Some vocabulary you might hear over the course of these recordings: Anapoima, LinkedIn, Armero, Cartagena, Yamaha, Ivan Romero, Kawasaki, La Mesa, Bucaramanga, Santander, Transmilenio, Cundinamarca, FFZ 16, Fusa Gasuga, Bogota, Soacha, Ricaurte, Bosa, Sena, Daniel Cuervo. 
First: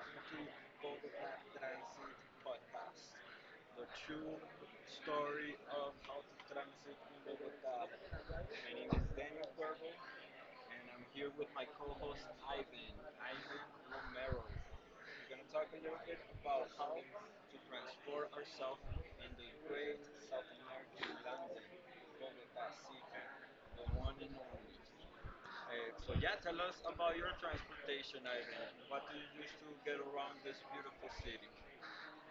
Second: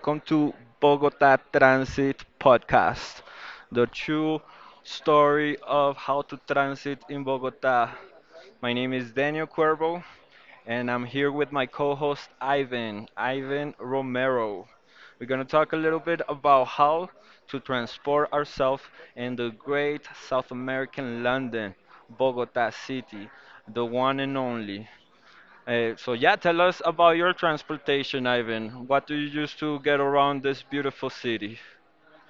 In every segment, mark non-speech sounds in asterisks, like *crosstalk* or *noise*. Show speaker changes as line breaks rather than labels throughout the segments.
welcome to Bogota Transit Podcast, the true story of how to transit in Bogota. My name is Daniel Cuervo, and I'm here with my co host Ivan Romero. We're going to talk a little bit about how to transport ourselves in the great South American London, Bogota City, the one and only. So yeah, tell us about your transportation, Ivan. What do you use to get around this beautiful city?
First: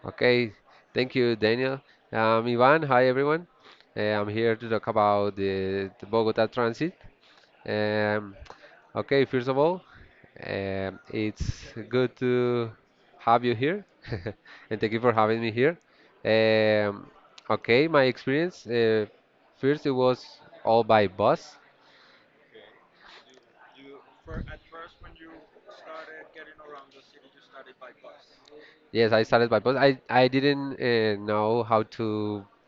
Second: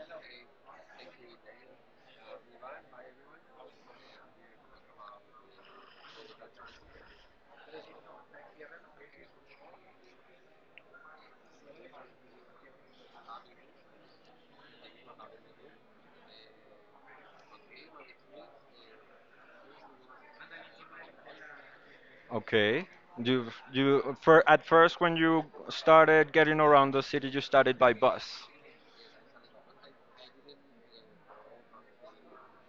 Okay, thank you, Daniel. Ivan, hi everyone. I'm here to talk about the Bogota transit. Um, okay, first of all, it's good to have you here, *laughs* and thank you for having me here. Um, okay, my experience. First, it was all by bus.
Okay. You you at first when you started getting around the city, you started by bus.
Yes, I started by bus. I didn't know how to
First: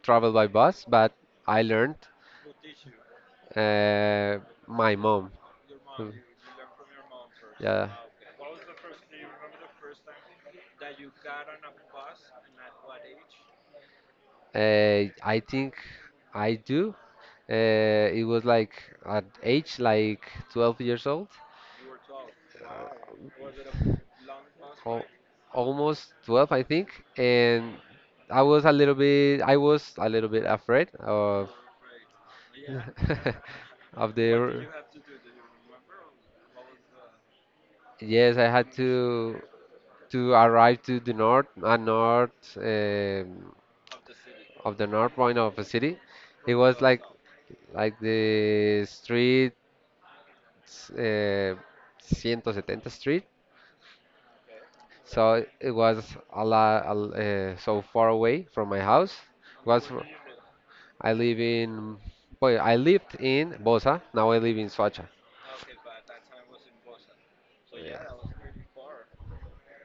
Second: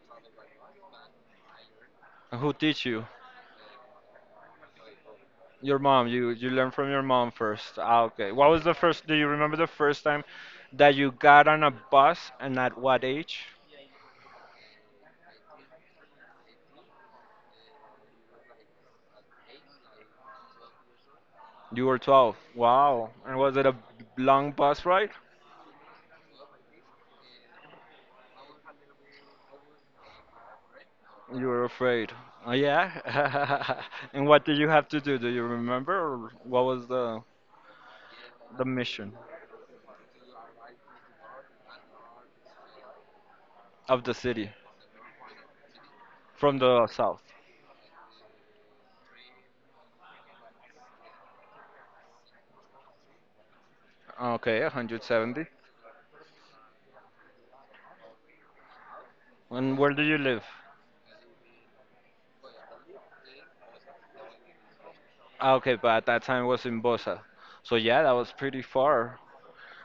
travel by bus, but I learned.
Who teach you?
Uh, my mom.
Your mom.
who-
You learn from your mom first.
Yeah.
Ah, okay. What was the first? Do you remember the first time that you got on a bus and at what age?
I think I do. It was like at age like 12 years old.
You were 12. Wow. And
Uh,
was it a long bus
al-
ride?
Almost 12, I think, and I was a little bit I was a little bit afraid
You
of
were afraid. Oh, yeah.
*laughs*
*laughs*
of
And what did
the
you have to do? Do you remember? Or what was
Yes, I
the
had
mission
to arrive to the north, um,
of the city
of the north point of a city. It
from
was
the
like
south?
the street, uh, 170 Street,
Okay,
so
170.
it was a lot, so far away from my house.
And
Was
where
fr-
do you live?
I live in I lived in Bosa. Now I live in Soacha.
Ah, okay, but at that time it was in Bosa. So yeah, that was pretty far.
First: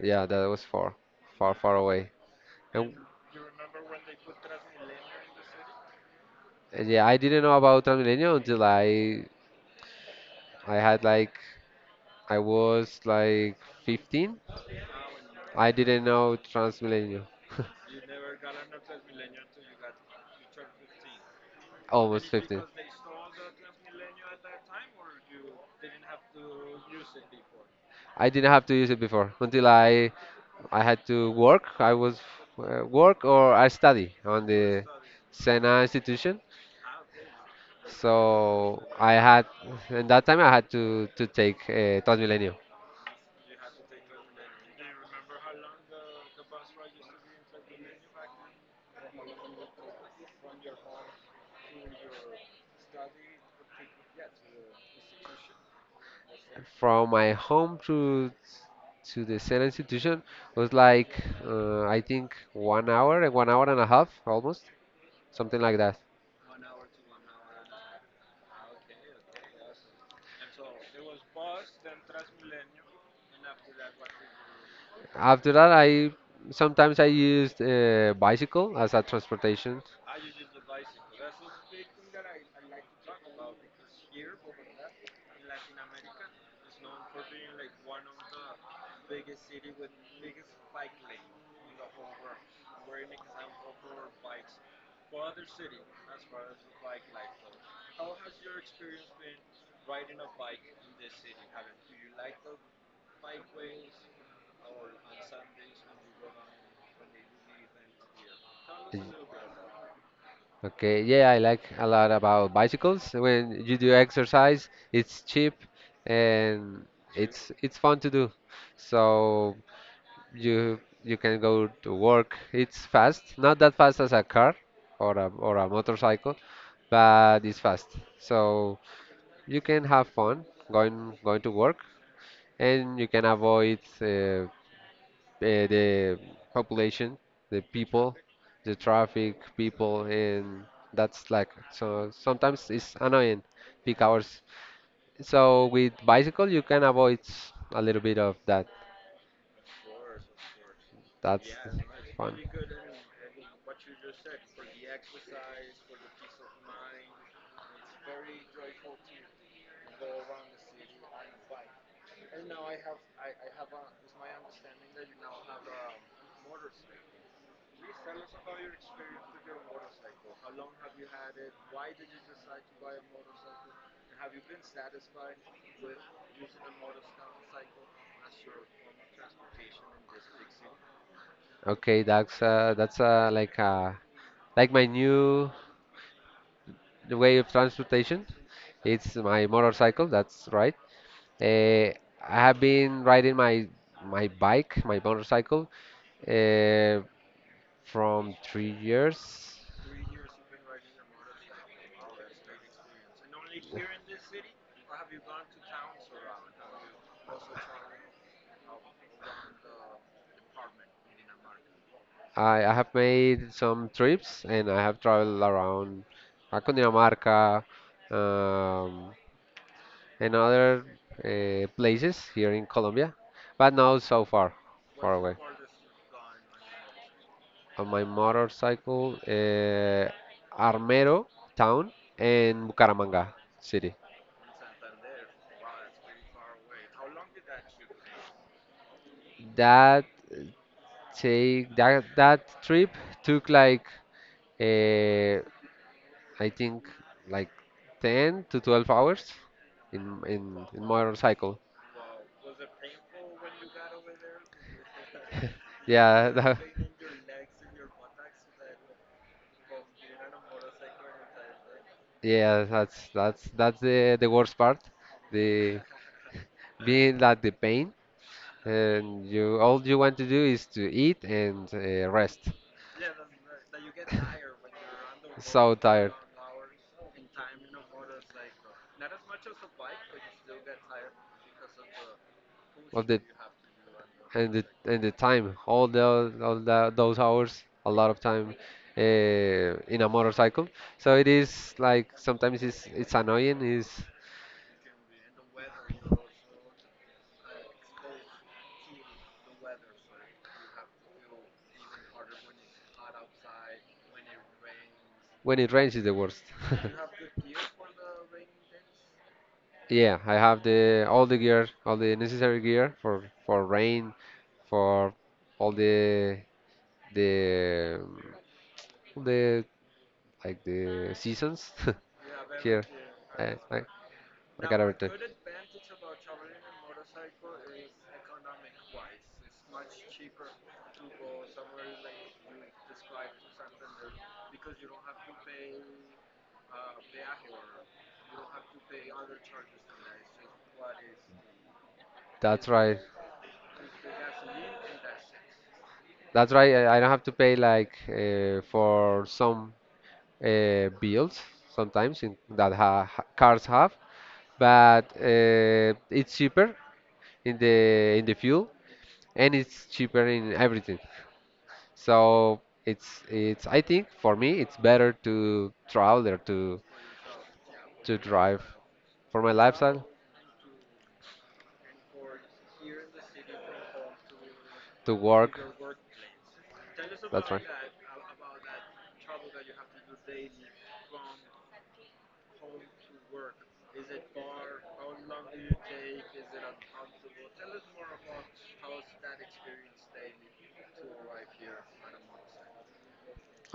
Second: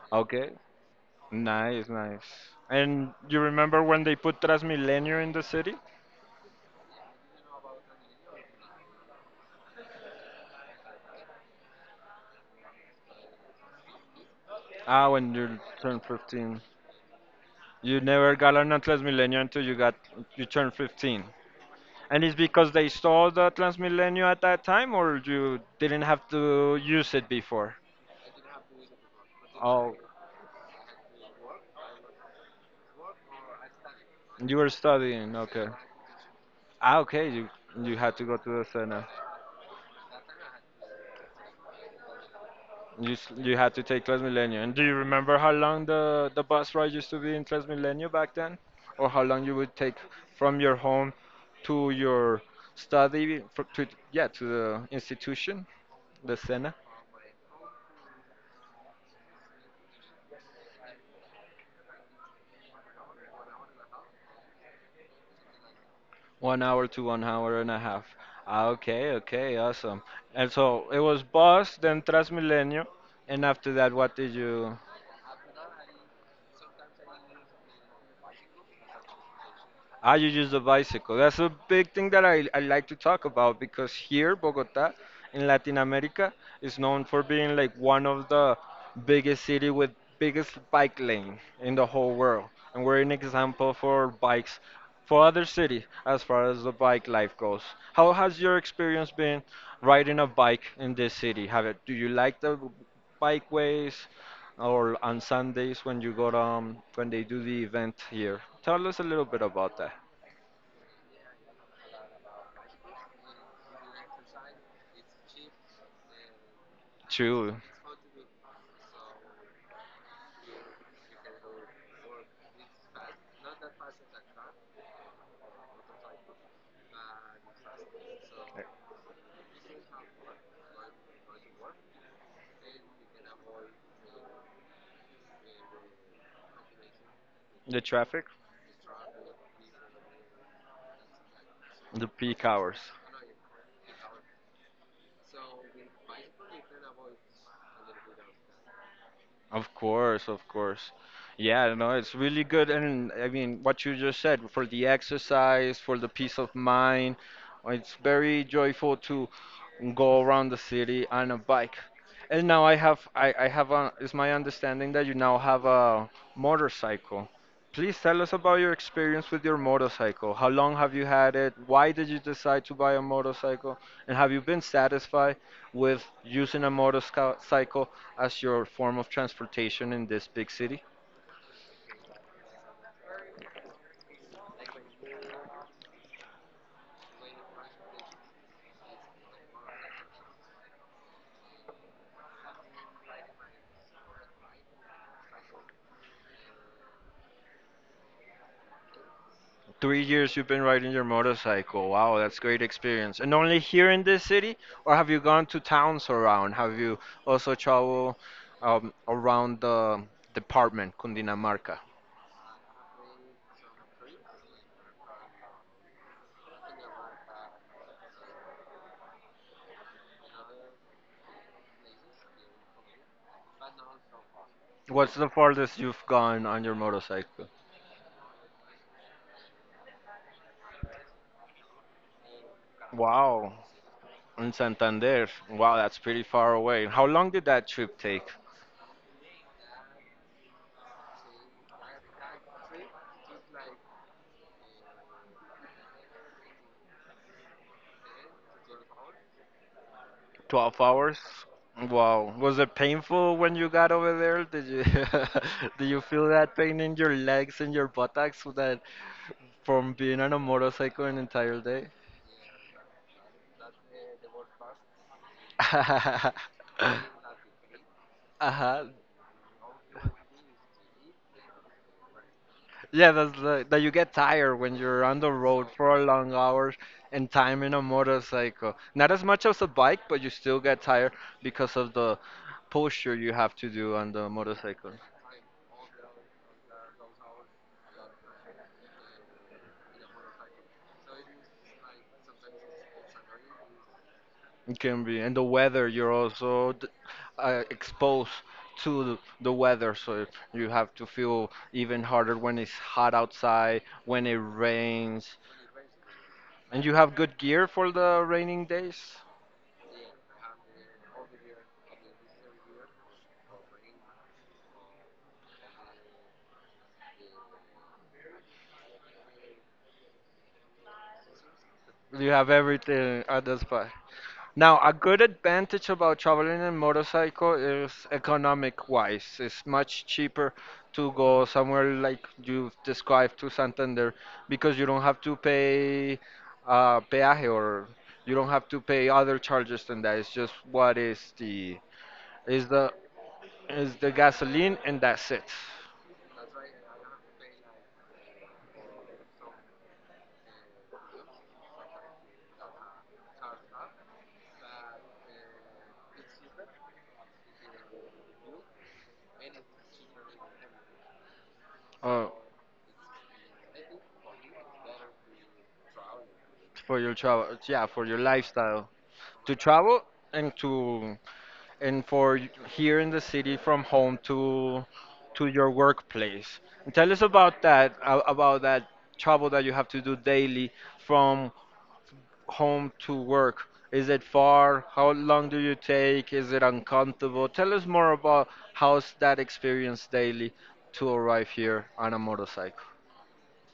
Yeah, that
Okay.
was far, far, far
Nice,
away.
nice.
And,
And you remember when they put Transmilenio in the city?
and yeah, I didn't know about Transmilenio until I had like I was like 15.
Ah, when you
I
turned
didn't know
15.
Transmilenio. *laughs*
You never got on a Transmilenio until you turned 15. And
Almost
it's
15.
because they saw the Transmilenio at that time, or you didn't have to use it before?
I didn't have to use it before until
Oh,
I had to work. I was work, or I study on
you were
the
studying. Okay.
Sena institution.
Ah, okay. You had to go to the
So
center.
I had In that time I had to take, Transmilenio.
You had to take Transmilenio. And do you remember how long the bus ride used to be in Transmilenio back then, or how long you would take from your home to your study fr- to yeah to the institution, the center?
From my home to the Senate institution was like, I think 1 hour and 1 hour and a half, almost something like that.
1 hour to 1 hour and a half. Ah, okay, okay, awesome. And so it was bus, then Transmilenio, and after that, what did you?
After that, I sometimes I used bicycle as a transportation.
I use the bicycle. That's a big thing that I like to talk about because here, Bogota, in Latin America, is known for being like one of the biggest city with biggest bike lane in the whole world. And we're an example for bikes for other cities as far as the bike life goes. How has your experience been riding a bike in this city? Do you like the bikeways or on Sundays when you go to, when they do the event here? Tell us a
Mm.
little bit about that.
Okay, yeah, I like a lot about bicycles. When you do exercise, it's cheap, and it's
To
it's fun to do. So you can go to work. It's fast, not that fast as a car or a motorcycle, but it's fast. So you can have fun going to work, and you can avoid the population, the
the
people,
traffic,
the traffic, people, and that's like,
the
so
peak
sometimes
hours.
it's annoying, peak hours. So with bicycle you can avoid, a little bit of that.
Of course, of course.
That's
Yeah, no, it's
fun.
really good. And I mean, what you just said for the exercise, for the peace of mind, it's very joyful to go around the city on a bike. And now I have is my understanding that you now have a motorcycle. Please tell us about your experience with your motorcycle. How long have you had it? Why did you decide to buy a motorcycle? And have you been satisfied with using a motorcycle as your form of transportation in this big city?
Okay, that's like my new way of transportation. It's my motorcycle. That's right. Uh, I have been riding my bike, my motorcycle, uh, from 3 years.
3 years you've been riding your motorcycle. Wow, that's great experience. And only here in this city, or have you gone to towns around? Have you also traveled around the department, Cundinamarca?
I have made some trips, and I have traveled around, Cundinamarca, um, and other, places here in Colombia, but not so far, far
What's the
away.
farthest you've gone on your motorcycle?
On my motorcycle, Armero town and Bucaramanga
Wow,
city.
in Santander. Wow, that's pretty far away. How long did that trip take?
That take that That trip took like, uh, I think, like 10 to 12 hours in
12
in
hours?
motorcycle.
Wow. Was it painful when you got over there? Did you *laughs* did you feel
Yeah, *laughs*
that pain in your legs and your buttocks that from being on a motorcycle an entire day?
yeah, that's the worst part. The
*laughs*
Being that the pain,
Uh-huh.
and you all you want to do is to eat and, rest.
Yeah, that's the, that you get tired
*laughs*
when you're on the road
So
for
tired.
long hours and time in a motorcycle. Not as much as a bike, but you still get tired because of the
Of
posture
the
you have to do on the
And the,
motorcycle.
time, all the, those hours, a lot of time, in a motorcycle. So it is, like, sometimes it's annoying. Is
It can be, and the weather, you're also exposed to the weather, so you have to feel even harder when it's hot outside, when it rains.
When it rains is the worst.
And you have
*laughs*
good gear for the raining days?
Yeah, I have the all the gear, all the necessary gear for rain, for all the um, the like the seasons
You have
*laughs* here.
everything at
I,
the
I,
spot.
I
Now,
got
a
everything.
good advantage about traveling in motorcycle is economic wise. It's much cheaper to go somewhere like you've described to Santander because you don't have to pay peaje or you don't have to pay other charges than that. It's just what is the is
That's
the
right.
is the gasoline and that's it.
That's right. I don't have to pay like, for some, builds sometimes in, that cars have, but, it's cheaper in the fuel, and it's cheaper in everything.
Uh,
So it's I think for me it's better to travel or
for your travel, yeah, for
to
your
drive
lifestyle
for my
to travel
lifestyle
and to and for y- here in the city from home
to
to
work.
your workplace. And tell us
That's
about
right.
about that travel that you have to do daily from home to work. Is it far? How long do you take? Is it uncomfortable? Tell us more about how's that experience daily to arrive here on a motorcycle.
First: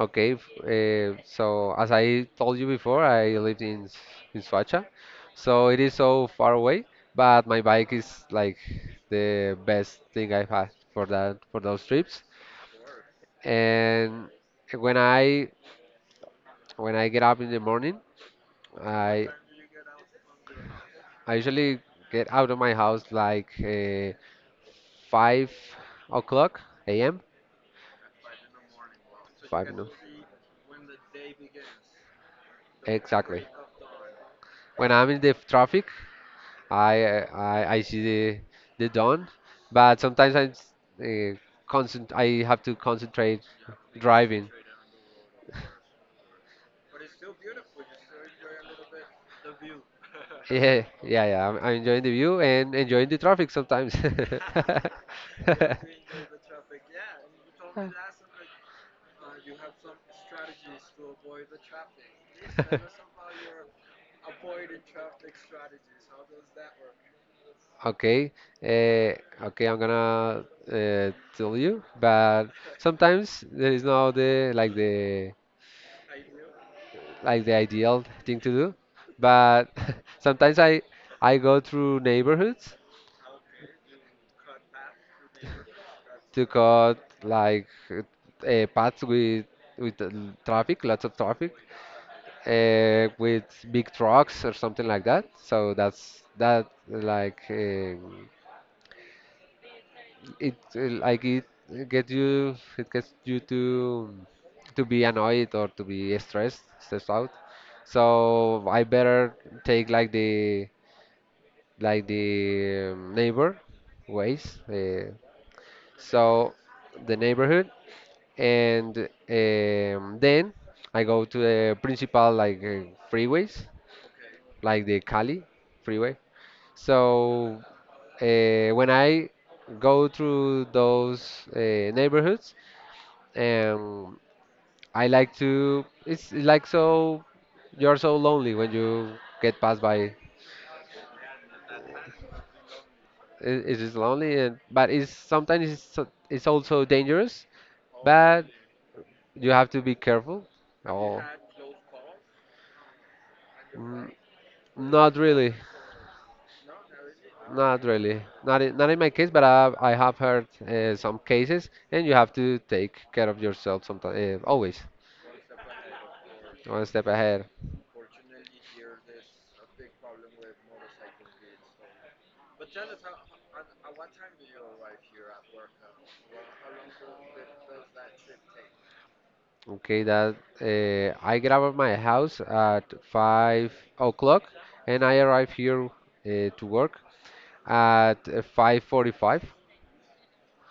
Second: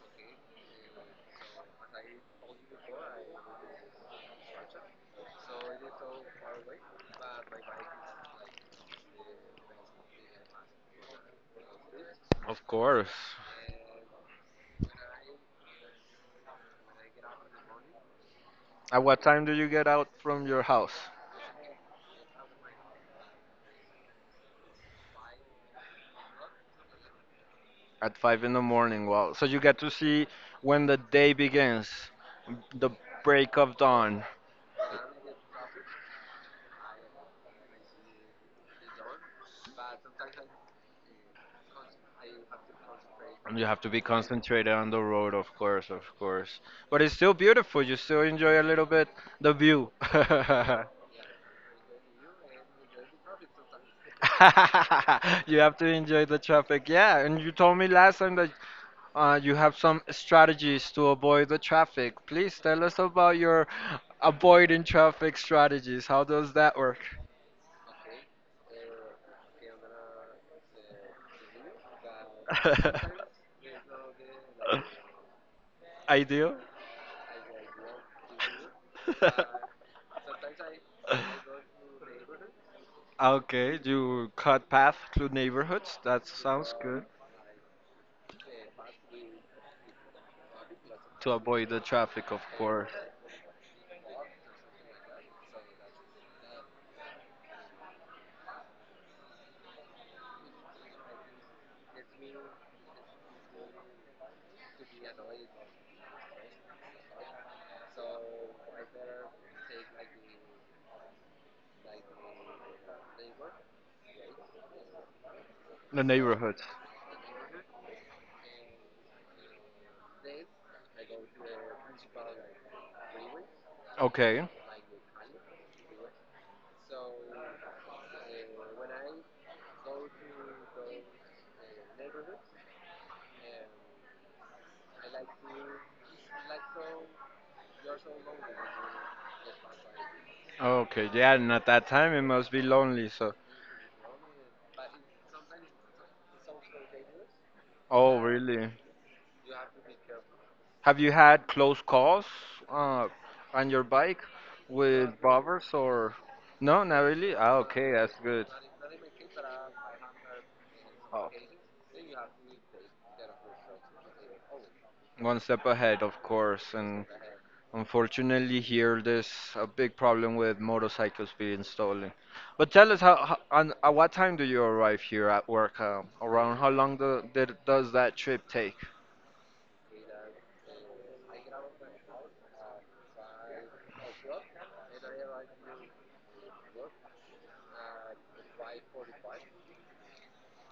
Okay, so as I told you before, I lived in, in Suacha, so it is so far away, but my bike is like the best thing I've had for those trips.
Of course.
And when I when I get up in the morning,
At what
I
time do you get out from your house?
I usually get out of my house like, 5 o'clock a.m.
At five in the morning, wow. So you
Five,
get
no,
to see when the day begins, the
exactly.
break of dawn.
When I'm in the traffic, I see the dawn, but sometimes, uh, I have to concentrate
And you have to be
driving. *laughs*
concentrated on the road, of course, of course. But it's still beautiful. You still enjoy a little bit the view. *laughs*
Yeah, yeah, yeah. I'm enjoying the view and enjoying the traffic sometimes. *laughs*
*laughs* You have to enjoy the traffic. Yeah, and you told me last time that you have some strategies to avoid the traffic. Please tell us about your avoiding traffic strategies. How does that work?
Okay, uh, okay, I'm gonna, tell you, but sometimes
*laughs*
there is no the like the
I do.
like the ideal thing to do. But
*laughs*
*laughs* sometimes I go through neighborhoods
Okay, you cut path through neighborhoods. That
to
sounds
cut
good.
like, paths with with uh, traffic, lots of
To
traffic,
avoid the traffic, of course.
with big trucks or something like that. So that's that, like, it like it gets you to be annoyed or to be stressed, out. So I better take like the, neighbor ways,
The
so
neighborhood.
the neighborhood, and, then I go to the principal, like, freeways,
Okay.
like the Cali freeway. So, when I go through those, neighborhoods, um, I like to. It's like, so you're so lonely when you get passed by.
Okay. Yeah, and at that time it must be lonely. So.
It is lonely, and but it's, sometimes it's also dangerous,
Oh,
but
really?
you have to be careful.
Have you
Oh,
had close calls uh, on your
mm,
bike with
not really,
robbers or? No, not really. Ah,
not
okay, that's
really,
good.
not in my case, but I have heard, some
Oh,
cases, and you have to take care of yourself sometimes, always
one step ahead, of course,
one
and
step ahead.
unfortunately here there's a big problem with motorcycles being stolen. But tell us how on, at what time do you arrive here at work? Around how long does that trip take?
Okay, that I get out of my house at 5 o'clock, and I arrive here, to work at, 5:45,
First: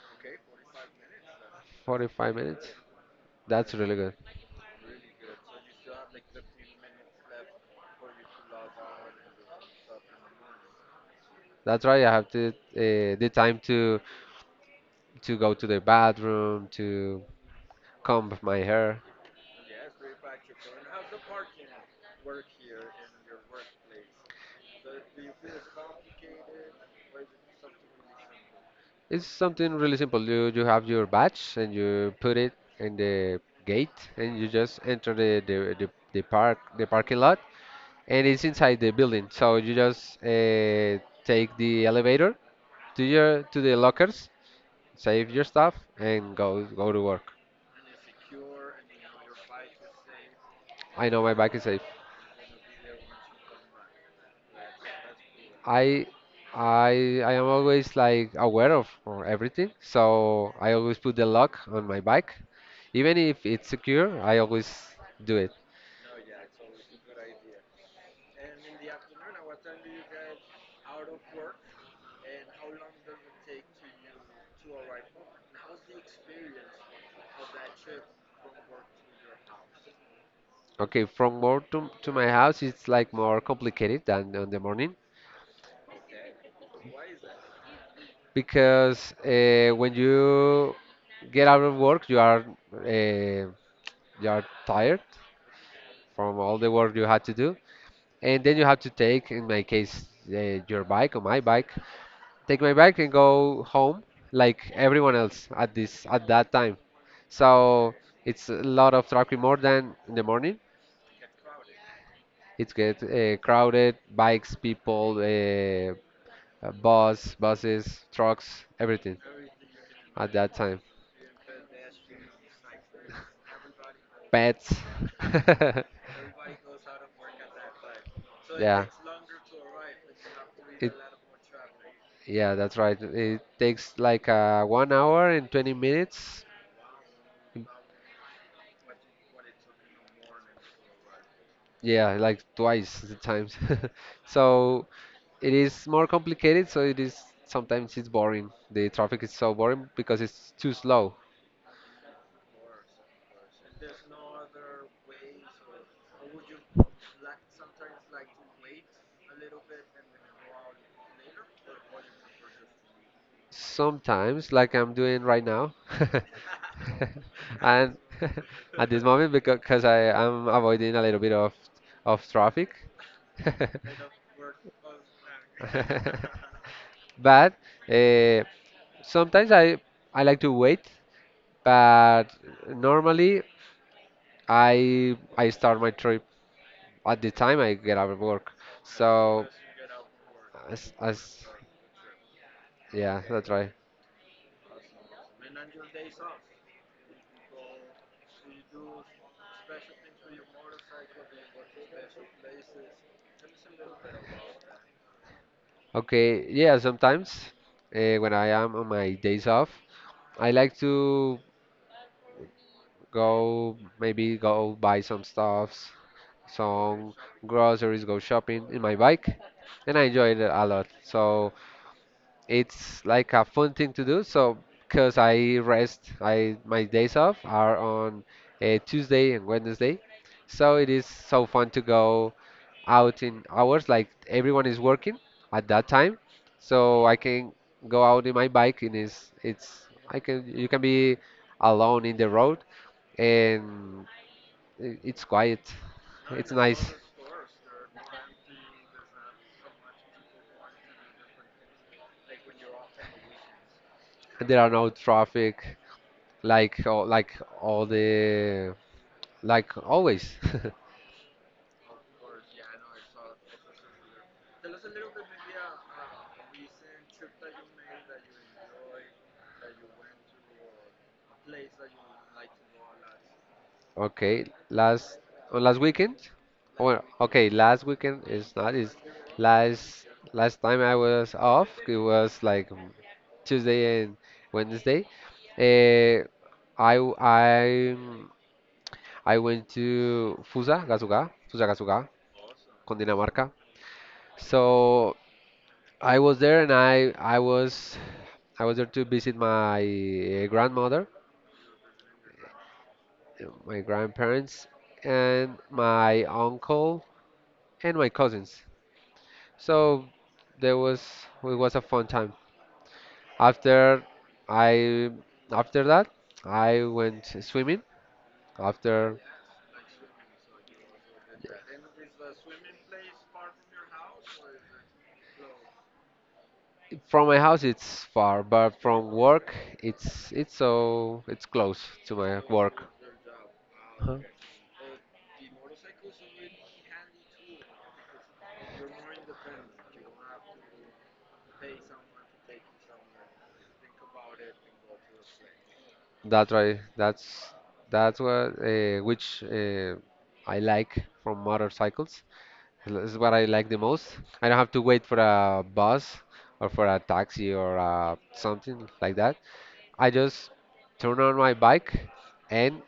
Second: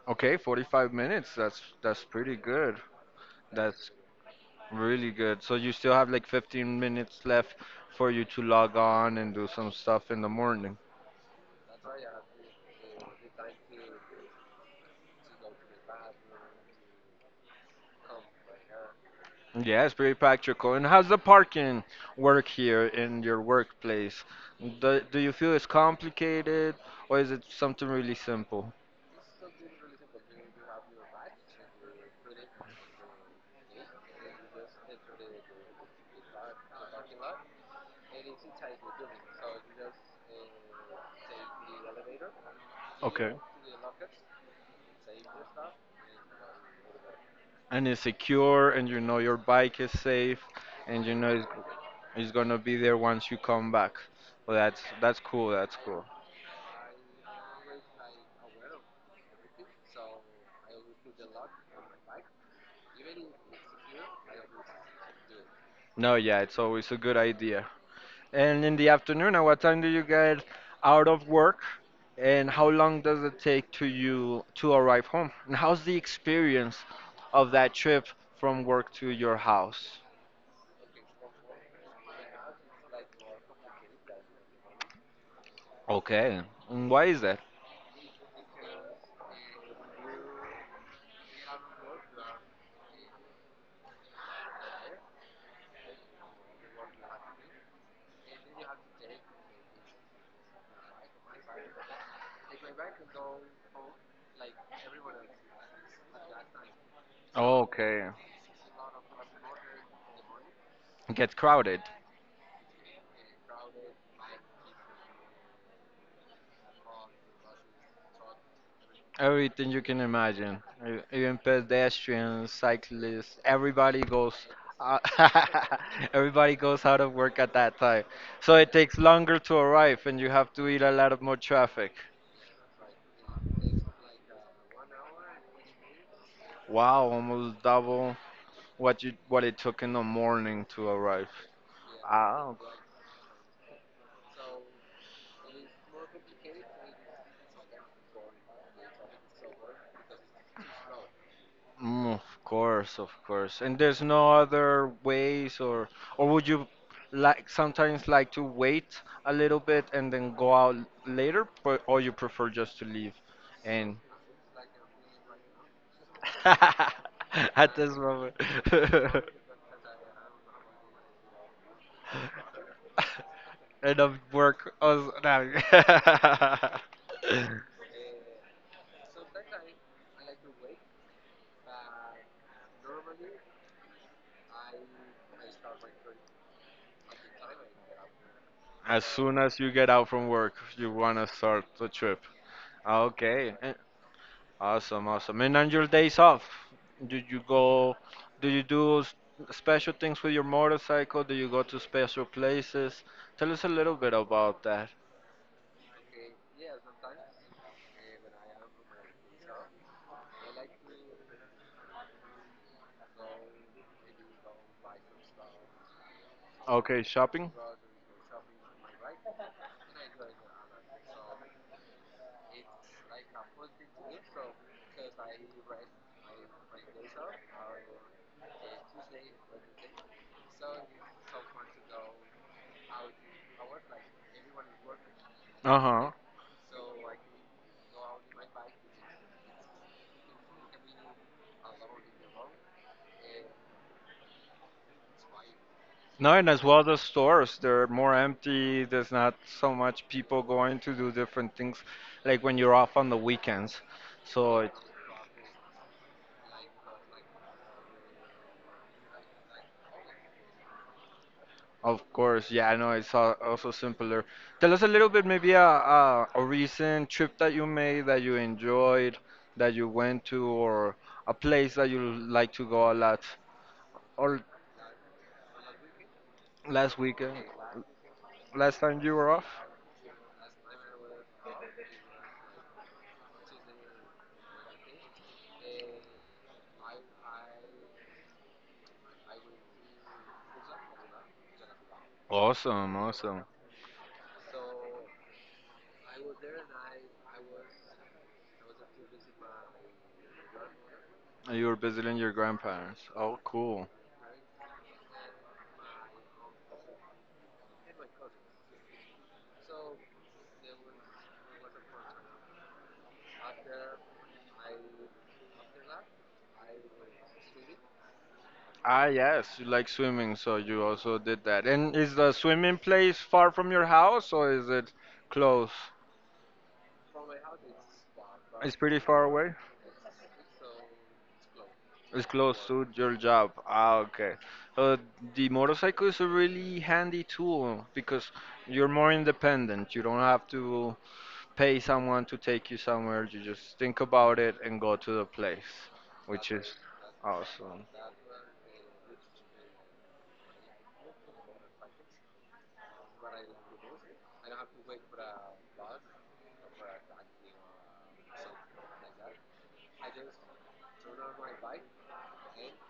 Okay, 45 minutes. That's pretty
minutes.
good.
That's
That's
really good.
really good. So you still have like 15 minutes left for you to log on and do some stuff in the morning.
That's right. I have to the time to go to the bathroom, to comb my hair.
Yes, pretty practical. And how's the parking work here in your workplace? Do you feel it's complicated or is it something really simple?
It's something really simple. You have your badge, and you put it in the gate, and you just enter the parking lot, and it's inside the building. So you just, take the elevator to the lockers, save your stuff, and go to work.
And it's secure and you know your bike is safe and
I
you
know my
know
bike is safe.
it's gonna be there once you come back. Well, that's cool.
I I I am always like aware of, everything, so I always put the lock on my bike. Even if it's secure, I always do it.
No, yeah, it's always a good idea. And in the afternoon, at what time do you get out of work? And how long does it take to you to arrive home? And how's the experience of that trip from work to your house?
Okay, from work to my house, it's like more complicated than on the morning,
Okay. And why is that?
because, when you get out of work, uh, you are tired from all the work you had to do, and then you have to take, in my case, your bike or my bike, take my bike and go home, like everyone else at that time. So
Okay.
it's a lot of traffic, more than in the morning.
Get crowded.
It gets, crowded, bikes, people, buses, trucks, everything
Everything you can
at that
imagine.
time.
Even pedestrians, cyclists, everybody goes
Pets.
out,
*laughs*
*laughs* everybody goes out of work at that time. So it
Yeah.
takes longer to arrive and you have to eat a
It
lot of more traffic.
Yeah, that's right. It takes like, 1 hour and 20 minutes.
Wow, almost double what it took in the morning to arrive.
Yeah, like
Ah,
twice the times. *laughs* So it is more complicated, so it is sometimes it's boring. The traffic is so boring because it's too slow.
mm, of course, of course. And there's no other ways, or would you like sometimes like to wait a little bit and then go out later, but or you prefer just to leave and
Sometimes like I'm doing right now,
*laughs*
*laughs*
at this
and *laughs*
moment
at this
*laughs*
moment, because I am avoiding a little bit of traffic.
and of work also now. *laughs*
*laughs* But, uh, sometimes I like to wait, but normally I start my trip at the time I get out of work.
As soon
So,
as you get out from work, you
as,
wanna
as
start the trip.
yeah, that's
Okay,
right.
awesome, awesome. And on your days off, do you go, do you do special things with your motorcycle? Do you go to special places? Tell us a little bit about that.
Okay, yeah, sometimes, when I am on my days off, I like to go, maybe go buy some stuffs,
Okay,
some
shopping?
groceries, go shopping in my bike, and I enjoy it a lot. So it's like a fun thing to do. So, because I rest, I my days off are on, Tuesday and Wednesday, so it is so fun to go out in hours. Like everyone is working at that
Uh-huh.
time, so I can go out in my bike, and it's I can you can be alone in the road, and it's quiet.
No, and
It's
as well
nice.
the stores, they're more empty. There's not so much people going to do different things like when you're off on the weekends.
There
So
are no traffic. Like all, like all the like always. *laughs*
of course, yeah, I know it's also simpler. Tell us a little bit, maybe a recent trip that you made that you enjoyed, that you went to, or a place that you like to go a lot. Or
Okay, last on last weekend,
last
or
weekend,
okay, last weekend is not
last
is
time you were off.
last last time I was off. It was like, Tuesday and Wednesday. Uh, I w- I went to Fusa Gasuga, Fusa Gasuga,
Awesome, awesome.
Cundinamarca. So I was there and I was there to visit my, grandmother,
And you were visiting your grandparents. Oh,
my
cool.
grandparents, and my uncle, and my cousins. So there was it was a fun time. After I After that, I went swimming.
Ah,
After
yes, you like swimming, so you also did that. And is the swimming place far from your house, or is it close?
From my house it's far, but
It's pretty
from
far away.
work it's close to
It's
my
close
work.
to your job. Ah,
Huh.
okay. Uh, the motorcycle is a really handy tool because you're more independent. You don't have to pay someone to take you somewhere. You just think about it and go to the place, which
That's
is
right.
awesome.
That's what, which, I like from motorcycles. This is what I like the most. I don't have to wait for a bus or for a taxi, or, something like that. I just turn on my bike and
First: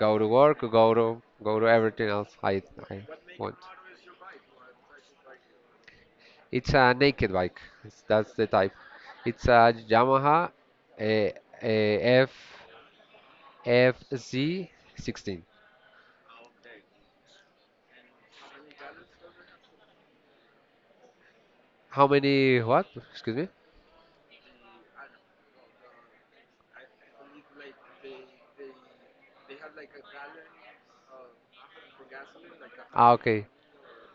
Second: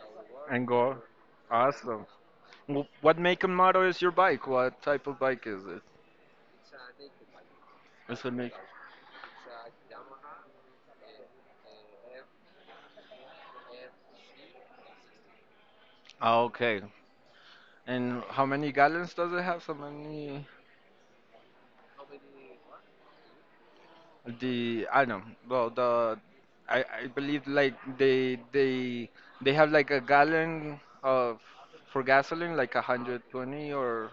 go to work,
And
or
go.
go to
Awesome.
everything else I I
What make and
want.
model is your bike? What type of bike is it?
It's a naked bike.
It's a
That's the
make.
type. It's a Yamaha, a a FFZ 16.
Ah, okay. And how many gallons does it have? So many.
How many what? Excuse me.
The I don't know. Well, the I believe like they have like a gallon of for gasoline like
Ah, okay.
120 or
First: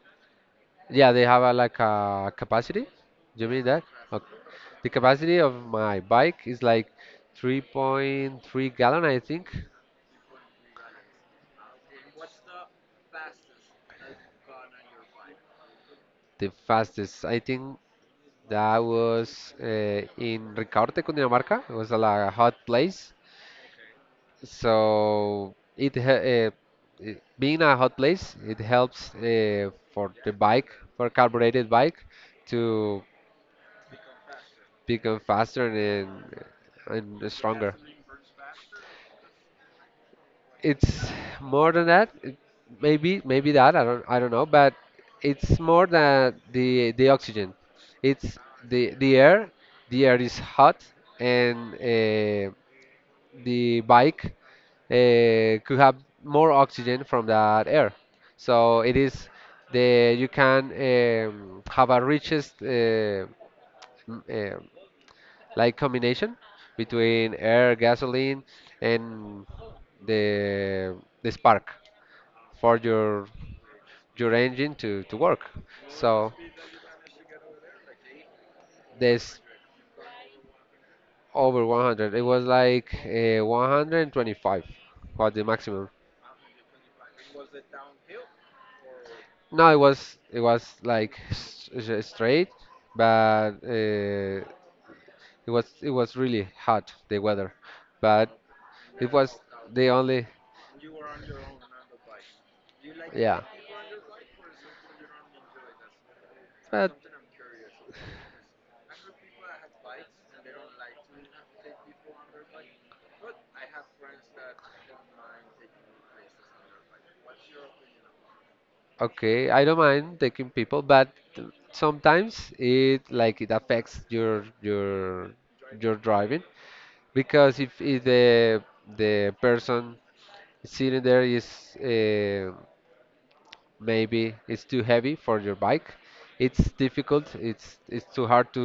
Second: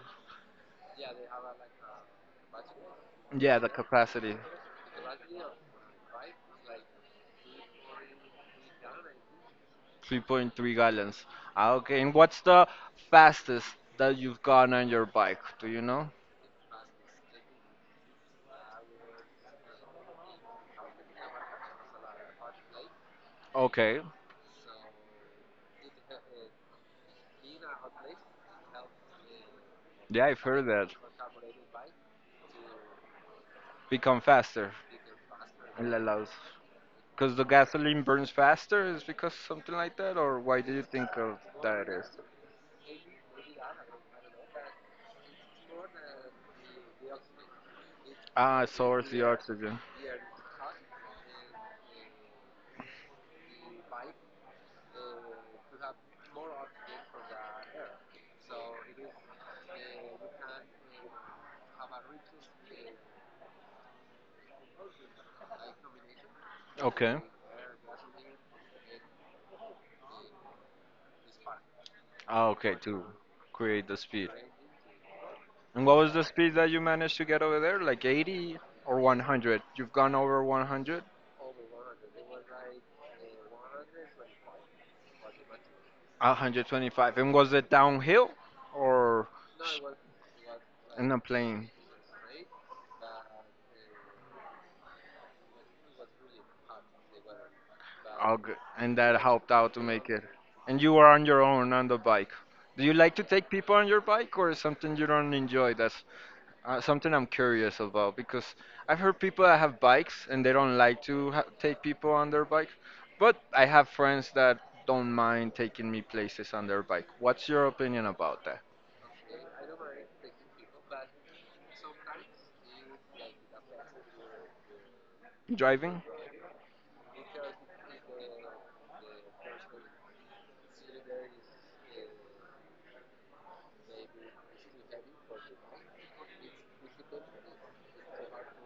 Yeah, they have like a capacity. You
yeah
mean
the
that? Okay.
capacity
The capacity of my bike is like 3.3 gallon, I think.
3.3 gallons. Ah, okay, and what's the fastest that you've gone on your bike? Do you know?
The fastest, I think, that was in Ricaurte, Cundinamarca. It was a, a hot place.
Okay,
So it being a hot place, it helps for
yeah,
the
I've heard
bike,
that.
for carbureted bike, to
Become faster.
become faster
It
and
allows. Because the
stronger.
gasoline burns faster, is because something like that, or why do you think
It's
of
more than
that is?
that. Maybe that I don't know, but it's more than the oxygen. It's
Ah, it
the
source
the
the
air.
oxygen.
The air is hot, and the bike could have more oxygen from that air. So it is the you can have a richest m- uh, like combination
Okay.
between air, gasoline, and the the spark
Ah, okay,
for
to create the speed.
your engine to work.
And what was the
So
speed that you managed to get over there? Like 80 or
this
100? You've gone over 100?
over 100, it was like 125 was the maximum.
125. And was it downhill or
No,
sh-
it was
in
like
a plane?
straight, but it was really hot the weather,
Oh,
but
good. And
it
that
was
helped out to
the
make it.
only
And you were on your own on the bike. Do you like to
yeah.
take people on your bike or is something you don't enjoy? That's
But
Something I'm curious about because I've heard people that have bikes and they don't like to ha take people on their bike, but I have friends that don't mind taking me places on their bike. What's your opinion about that?
okay, I don't mind taking people, but sometimes it like it affects your your
Driving?
driving because if the person sitting there is uh, maybe it's too heavy for your bike, it's difficult. It's too hard to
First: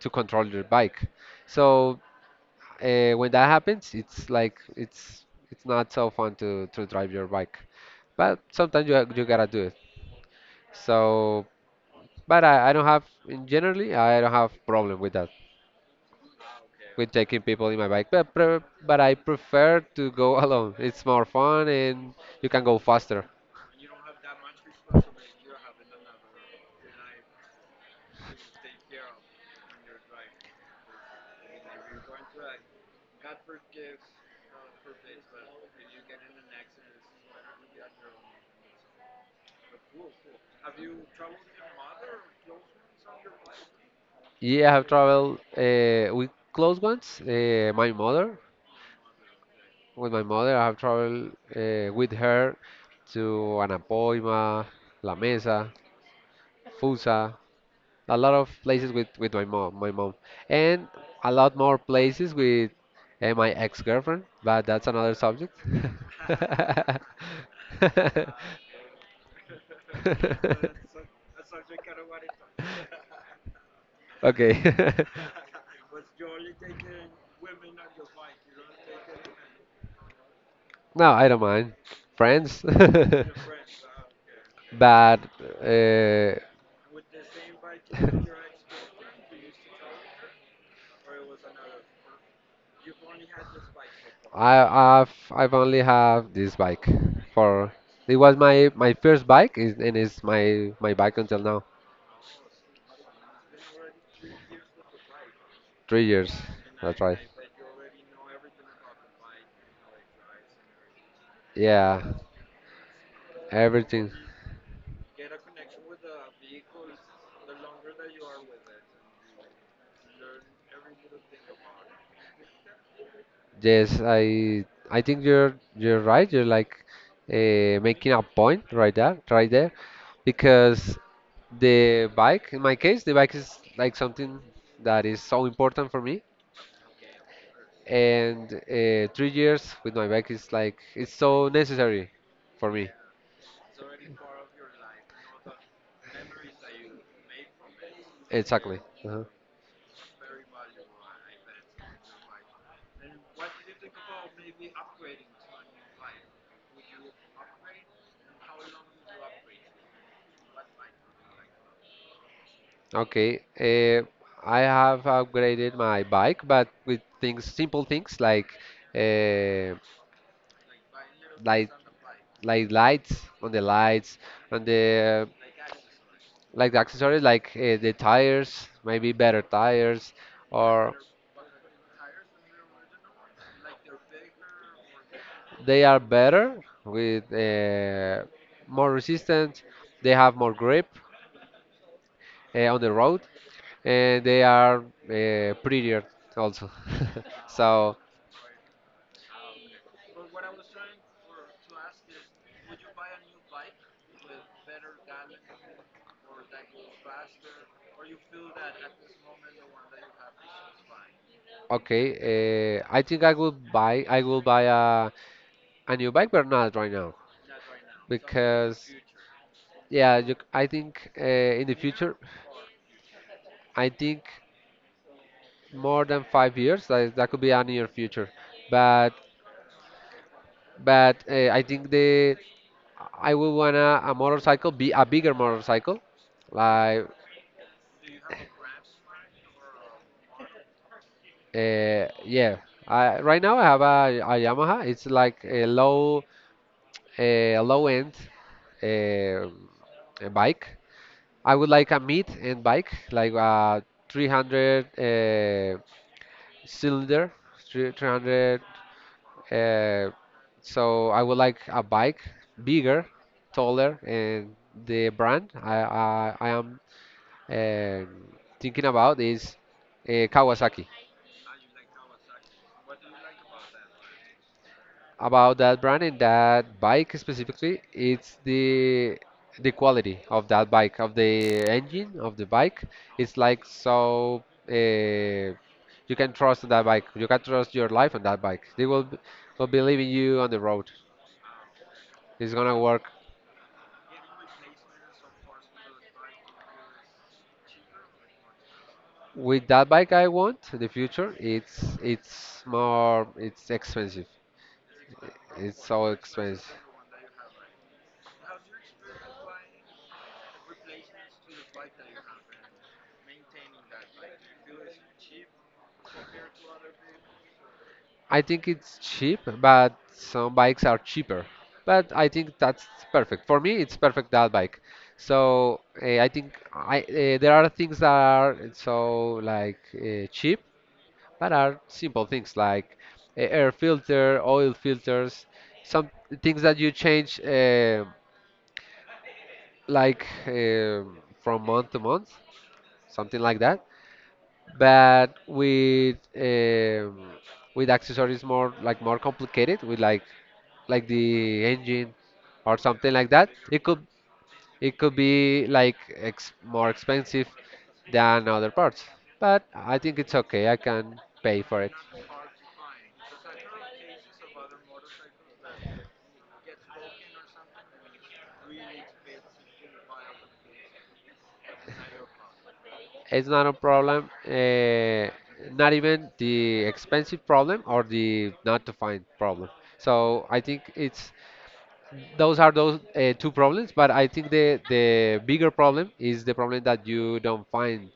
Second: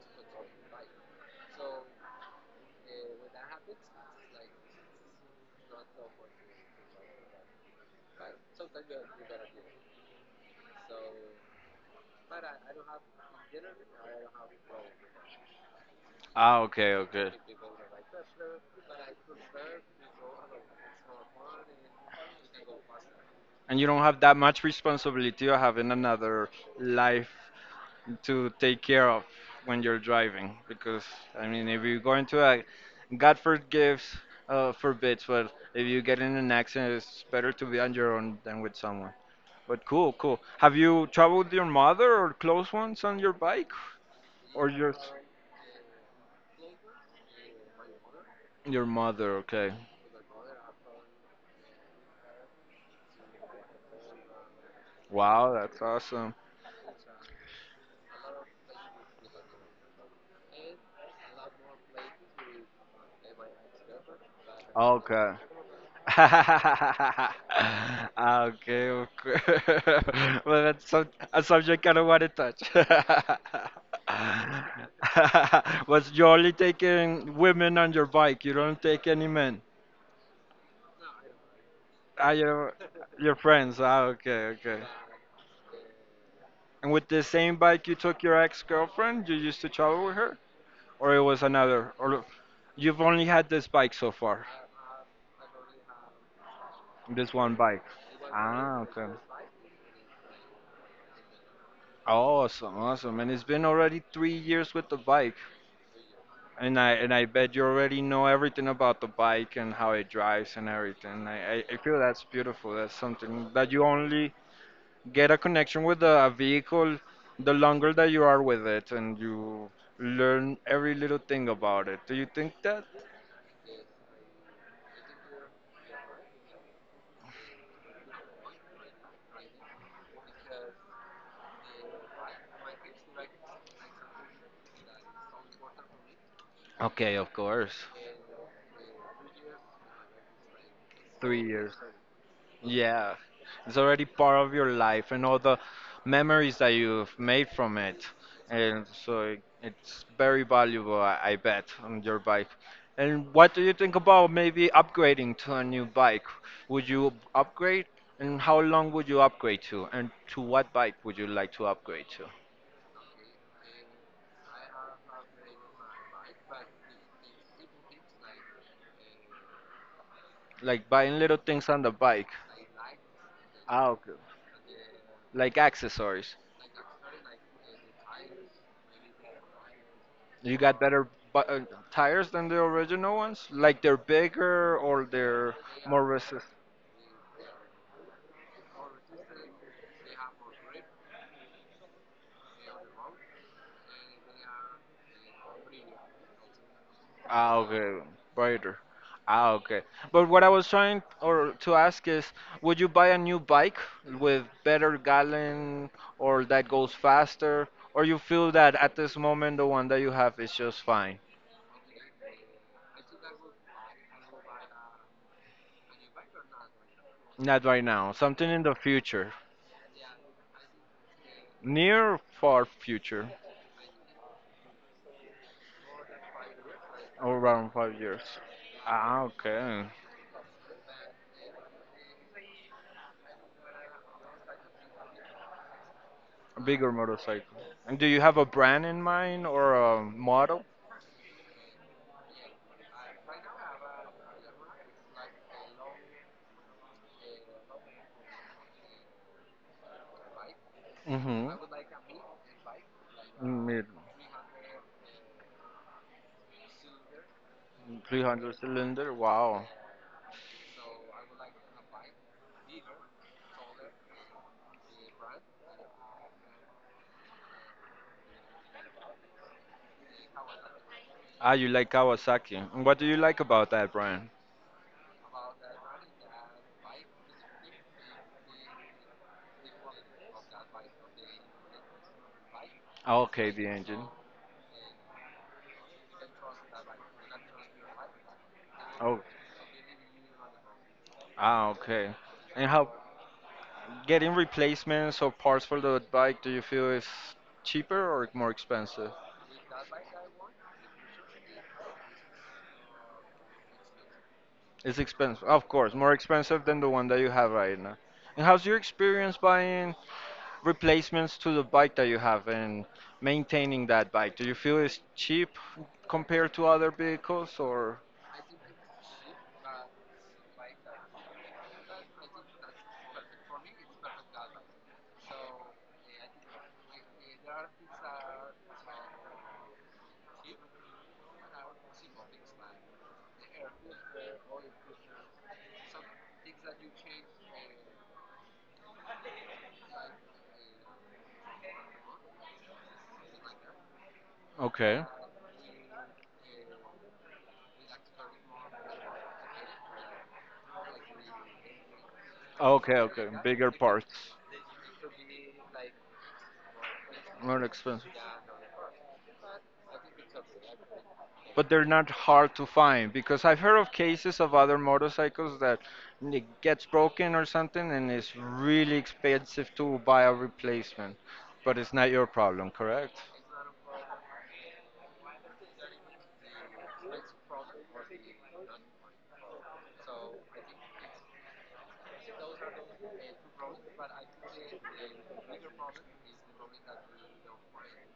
control your bike. So when that happens, it's like it's not so fun to drive your bike, but sometimes you you gotta do. So, but I don't have, generally, I don't have problem with that,
Ah, okay,
with
okay.
taking people in my bike. But I prefer to go *laughs* alone. It's more fun and you can go faster.
And you don't have that much responsibility of having another life to take care of when you're driving. Because I mean, if you're going to a God forgives, forbids, but if you get in an accident it's better to be on your own than with someone. But cool, cool, have you traveled with your mother or close ones on your bike, or
Yeah, I have
your
traveled with close ones. My mother,
your mother? Okay.
with my mother, I have traveled with her to Anapoima, La
Wow,
Mesa,
that's awesome.
Fusa, a lot of places with my mom, and a lot more places with my ex-girlfriend. But that's another
Okay.
subject.
*laughs* Ah,
*laughs*
okay, okay. *laughs* Well, that's some, a subject I don't want to touch. *laughs*
Okay. *laughs*
But you're only taking women on your bike. You don't take any men.
No, I don't mind.
Ah,
Friends. *laughs*
your friends. Ah, okay, okay.
But uh,
And with the same bike you took your ex-girlfriend, you used to travel with her, or it was another, or you've only had this bike so far,
I've only have this bike
this one
for
bike.
it was my
Ah,
my
okay.
first bike is and it's my bike until now.
Awesome, awesome. And it's been already 3 years with the bike.
3 years.
And I
That's
and
right.
I bet you already know everything about the bike and how it drives and everything. I feel
Yeah,
that's beautiful. That's something that you
everything.
only get a connection with a vehicle the longer that you are with it and you learn every little thing about it. Do you think that?
Yes, I think you're right. You're like making a point right there, because the bike, in my case, the bike is like something that is so important for me.
Okay, of course.
And 3 years with my bike is like it's
Three
so
years.
necessary for me.
Yeah, it's already part of your life and all the memories that you've made from it.
Exactly.
And so
uh
it's very valuable, I bet, on your bike. And what do you think about maybe upgrading to a new bike? Would you upgrade? And how long would you upgrade to? And to what bike would you like to upgrade to?
Okay. I have upgraded my bike, but with things, simple things like. Uh,
Like buying little
like
things on the bike. Ah, okay.
lights on the
Like accessories.
like the accessories like the tires, maybe better tires
You got
or
better bu- uh, tires than the original ones? Like they're bigger or they're
they are
more resist?
better with more resistant, they have more grip on the road and they are prettier also. *laughs*
Ah,
So
okay, brighter. Ah, okay. But what I was trying or to ask is, would you buy a new bike with better gallon or that goes faster, or you feel that at this moment the one that you have is just fine?
okay, I think I will buy, I will buy a new bike but not right now
Not right now. Something in the
because
future,
yeah you, I think in the
near
future,
or far future,
I think more than 5 years. That, that could
or
be a
around
near
5 years.
future, but
Ah, okay.
I think the I would want to a motorcycle, be a bigger motorcycle.
A bigger
Like
motorcycle. And do you have a brand in mind or a model?
yeah, I, right now I have a Yamaha. It's like a low, a low end uh, a bike.
Mm-hmm.
I would like a mid end bike, like a
Mid
300 cylinder,
300
300.
cylinder. Wow.
Uh, so I would like a bike bigger, taller, and the brand I am thinking about is Kawasaki.
Ah, you like Kawasaki. And what do you like about that brand?
About that brand and that bike specifically, it's the quality of that bike, of the engine of the bike.
Ah,
It's
okay,
like
the engine.
so uh, you can trust that bike. You can trust your life on that bike.
Oh,
Will believe in you on the road.
ah, okay.
It's
And
gonna
how
work.
getting replacements or parts for the bike, do you feel is cheaper or more expensive?
With that bike I want in the future, it's more it's expensive.
It's expensive, of
It's
course,
so
more expensive
expensive.
than the one that you have right now. And how's your experience buying replacements to the bike that you have and maintaining that bike? Do you feel it's cheap compared to other vehicles, or
I think it's cheap, but some bikes are cheaper. But I think that's perfect. For me, it's perfect that bike. So I think I there are things that are so like cheap, but are simple things like air filter, oil filters, some things that you change like uh, from month to month, something like that.
Okay.
But with accessories more like more complicated, with like the engine or
Okay,
something
okay.
like that,
Bigger
it could
parts.
be like ex more expensive
More expensive?
than other parts. But I think it's okay. I can pay
But
for
they're
it.
not hard to find because I've heard of cases of other motorcycles that it gets broken or something and it's really expensive to buy a replacement. But it's not your problem, correct?
It's not a problem. Not even the expensive problem or the not to find problem. So I think it's those are those two problems, but I think the bigger problem is the problem that you don't find,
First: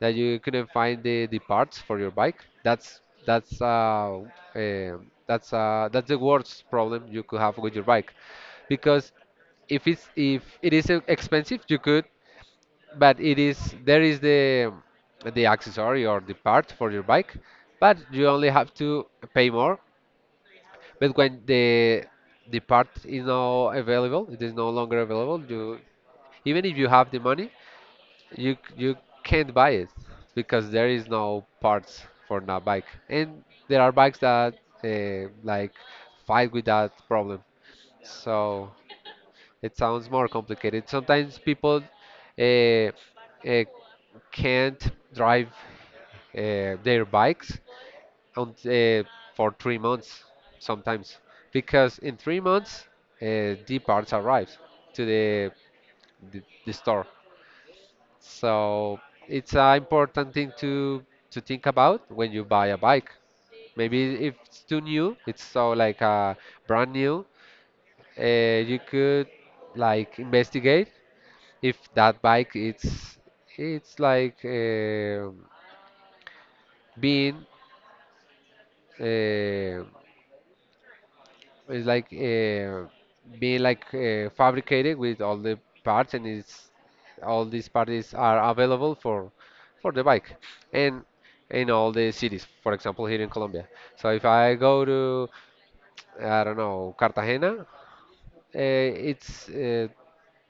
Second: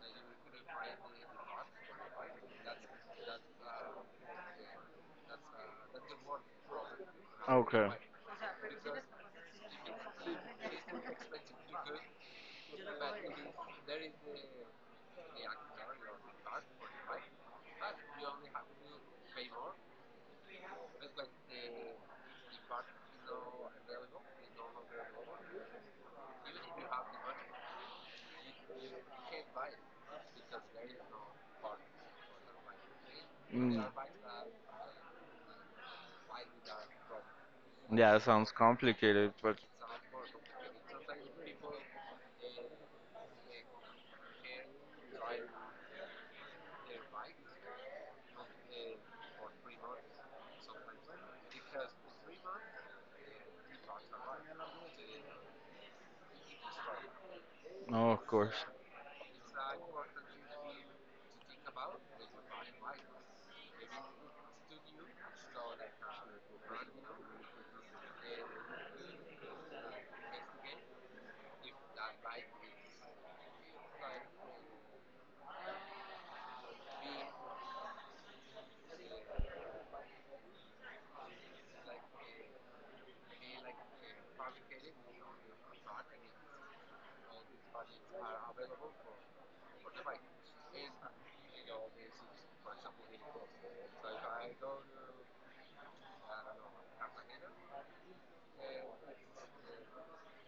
that you couldn't find the parts for your bike. That's uh, that's the worst problem you could have with your
Okay.
bike because if it is expensive you could, but it is, there is the accessory or the part for your bike, but you only have to pay more. But when the part is now available, it is no longer available. You, even if you have the money, you you can't buy it because there is no parts for that bike. And there
Mm,
are bikes that like fight with that problem.
yeah, it sounds
So
complicated, but
it sounds more complicated. Sometimes people uh, uh, can't drive their bikes on for 3 months sometimes, because in 3 months the parts arrive to the store.
no, of course.
So it's an important thing to think about when you buy a bike. Maybe if it's too new, it's so like brand new, you could like investigate if that bike it's like being uh, It's like being like fabricated with all the parts, and it's all these parts are available for the bike, and in all the cities. For example, here in Colombia. So if I go to, I don't know, Cartagena, uh, it's uh,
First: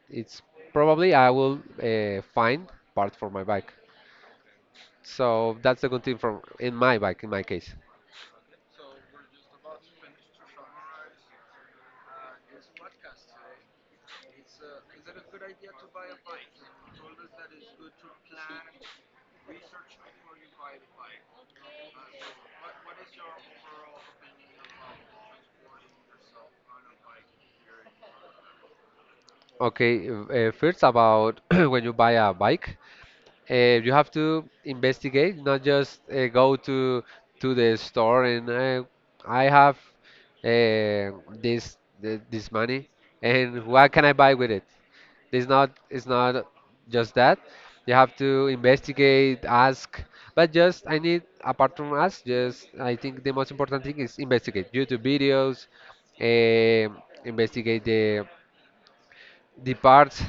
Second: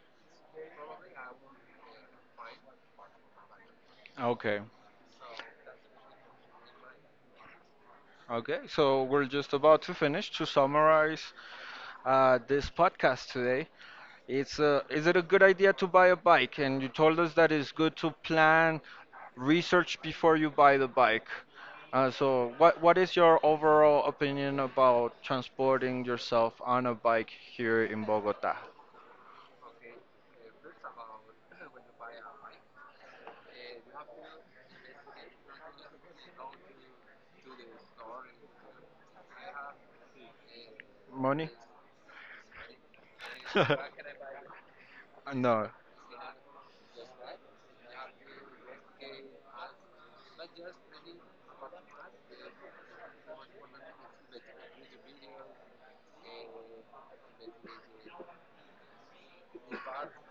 it's probably I will find parts for my bike.
Okay.
So that's the good thing from in my bike in my case.
Okay, so we're just about to finish. To summarize, this podcast today, it's is it a good idea to buy a bike? And you told us that it's good to plan, research before you buy the bike. So, what is your overall opinion about transporting yourself on a bike here in Bogota?
Okay, first about *clears throat* when you buy a bike. You have to investigate, not just go to the store and I have uh,
Money?
this this money and what can
*laughs*
I buy with it? It's
No,
not, it's not just that. You have to investigate, ask, but just I need apart from ask, just I think the most important thing is investigate YouTube videos, investigate the parts,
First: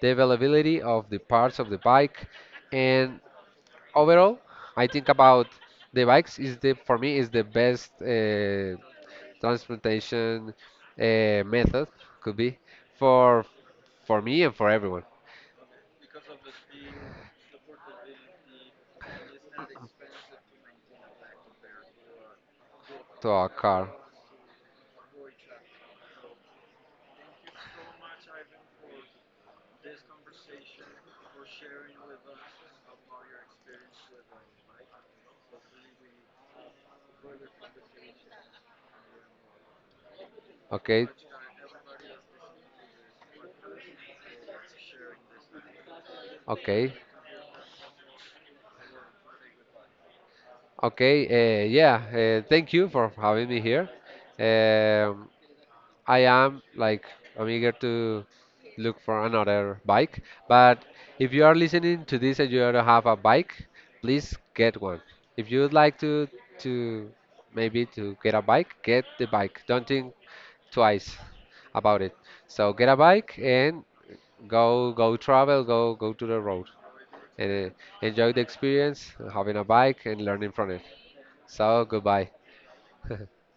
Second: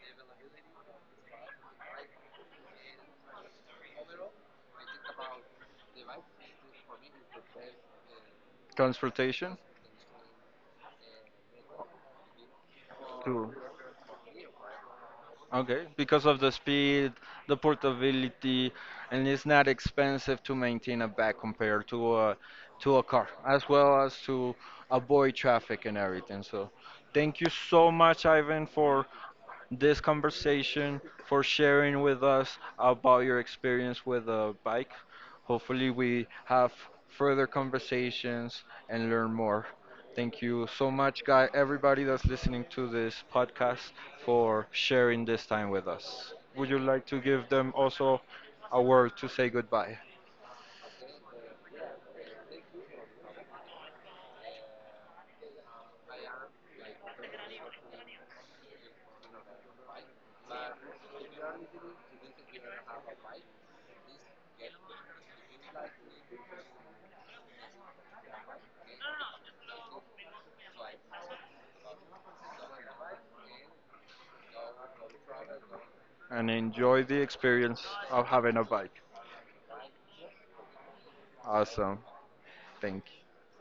the availability of the parts of the bike, and overall, I think about the bikes is the for me is the best
transportation.
transportation method could be for
Two.
me and for everyone
Okay, because of the speed, the portability, and it's not expensive to maintain a bag compared to a
to
car,
a
as
car.
well as to avoid traffic and everything. So, thank you so much, Ivan, for this conversation, for sharing with us about your experience with a bike. Hopefully, we have further conversations and learn more. Thank you so
Okay,
much, guy, everybody that's listening to this podcast for sharing this time with us. Would you
okay,
like to give them also a word to say goodbye
okay. Yeah. Thank you for having me here. Um, I am like I'm eager to look for another bike. But if you are listening to this and you don't have a bike, please get one. If you would like to to maybe to get a bike, get the bike. Don't think twice about it. So get a bike and go travel, go to the
and
road
enjoy the
and
experience of
enjoy the
having a bike?
experience of having a bike and learning from it. So
Awesome.
goodbye.
Thank you.
*laughs*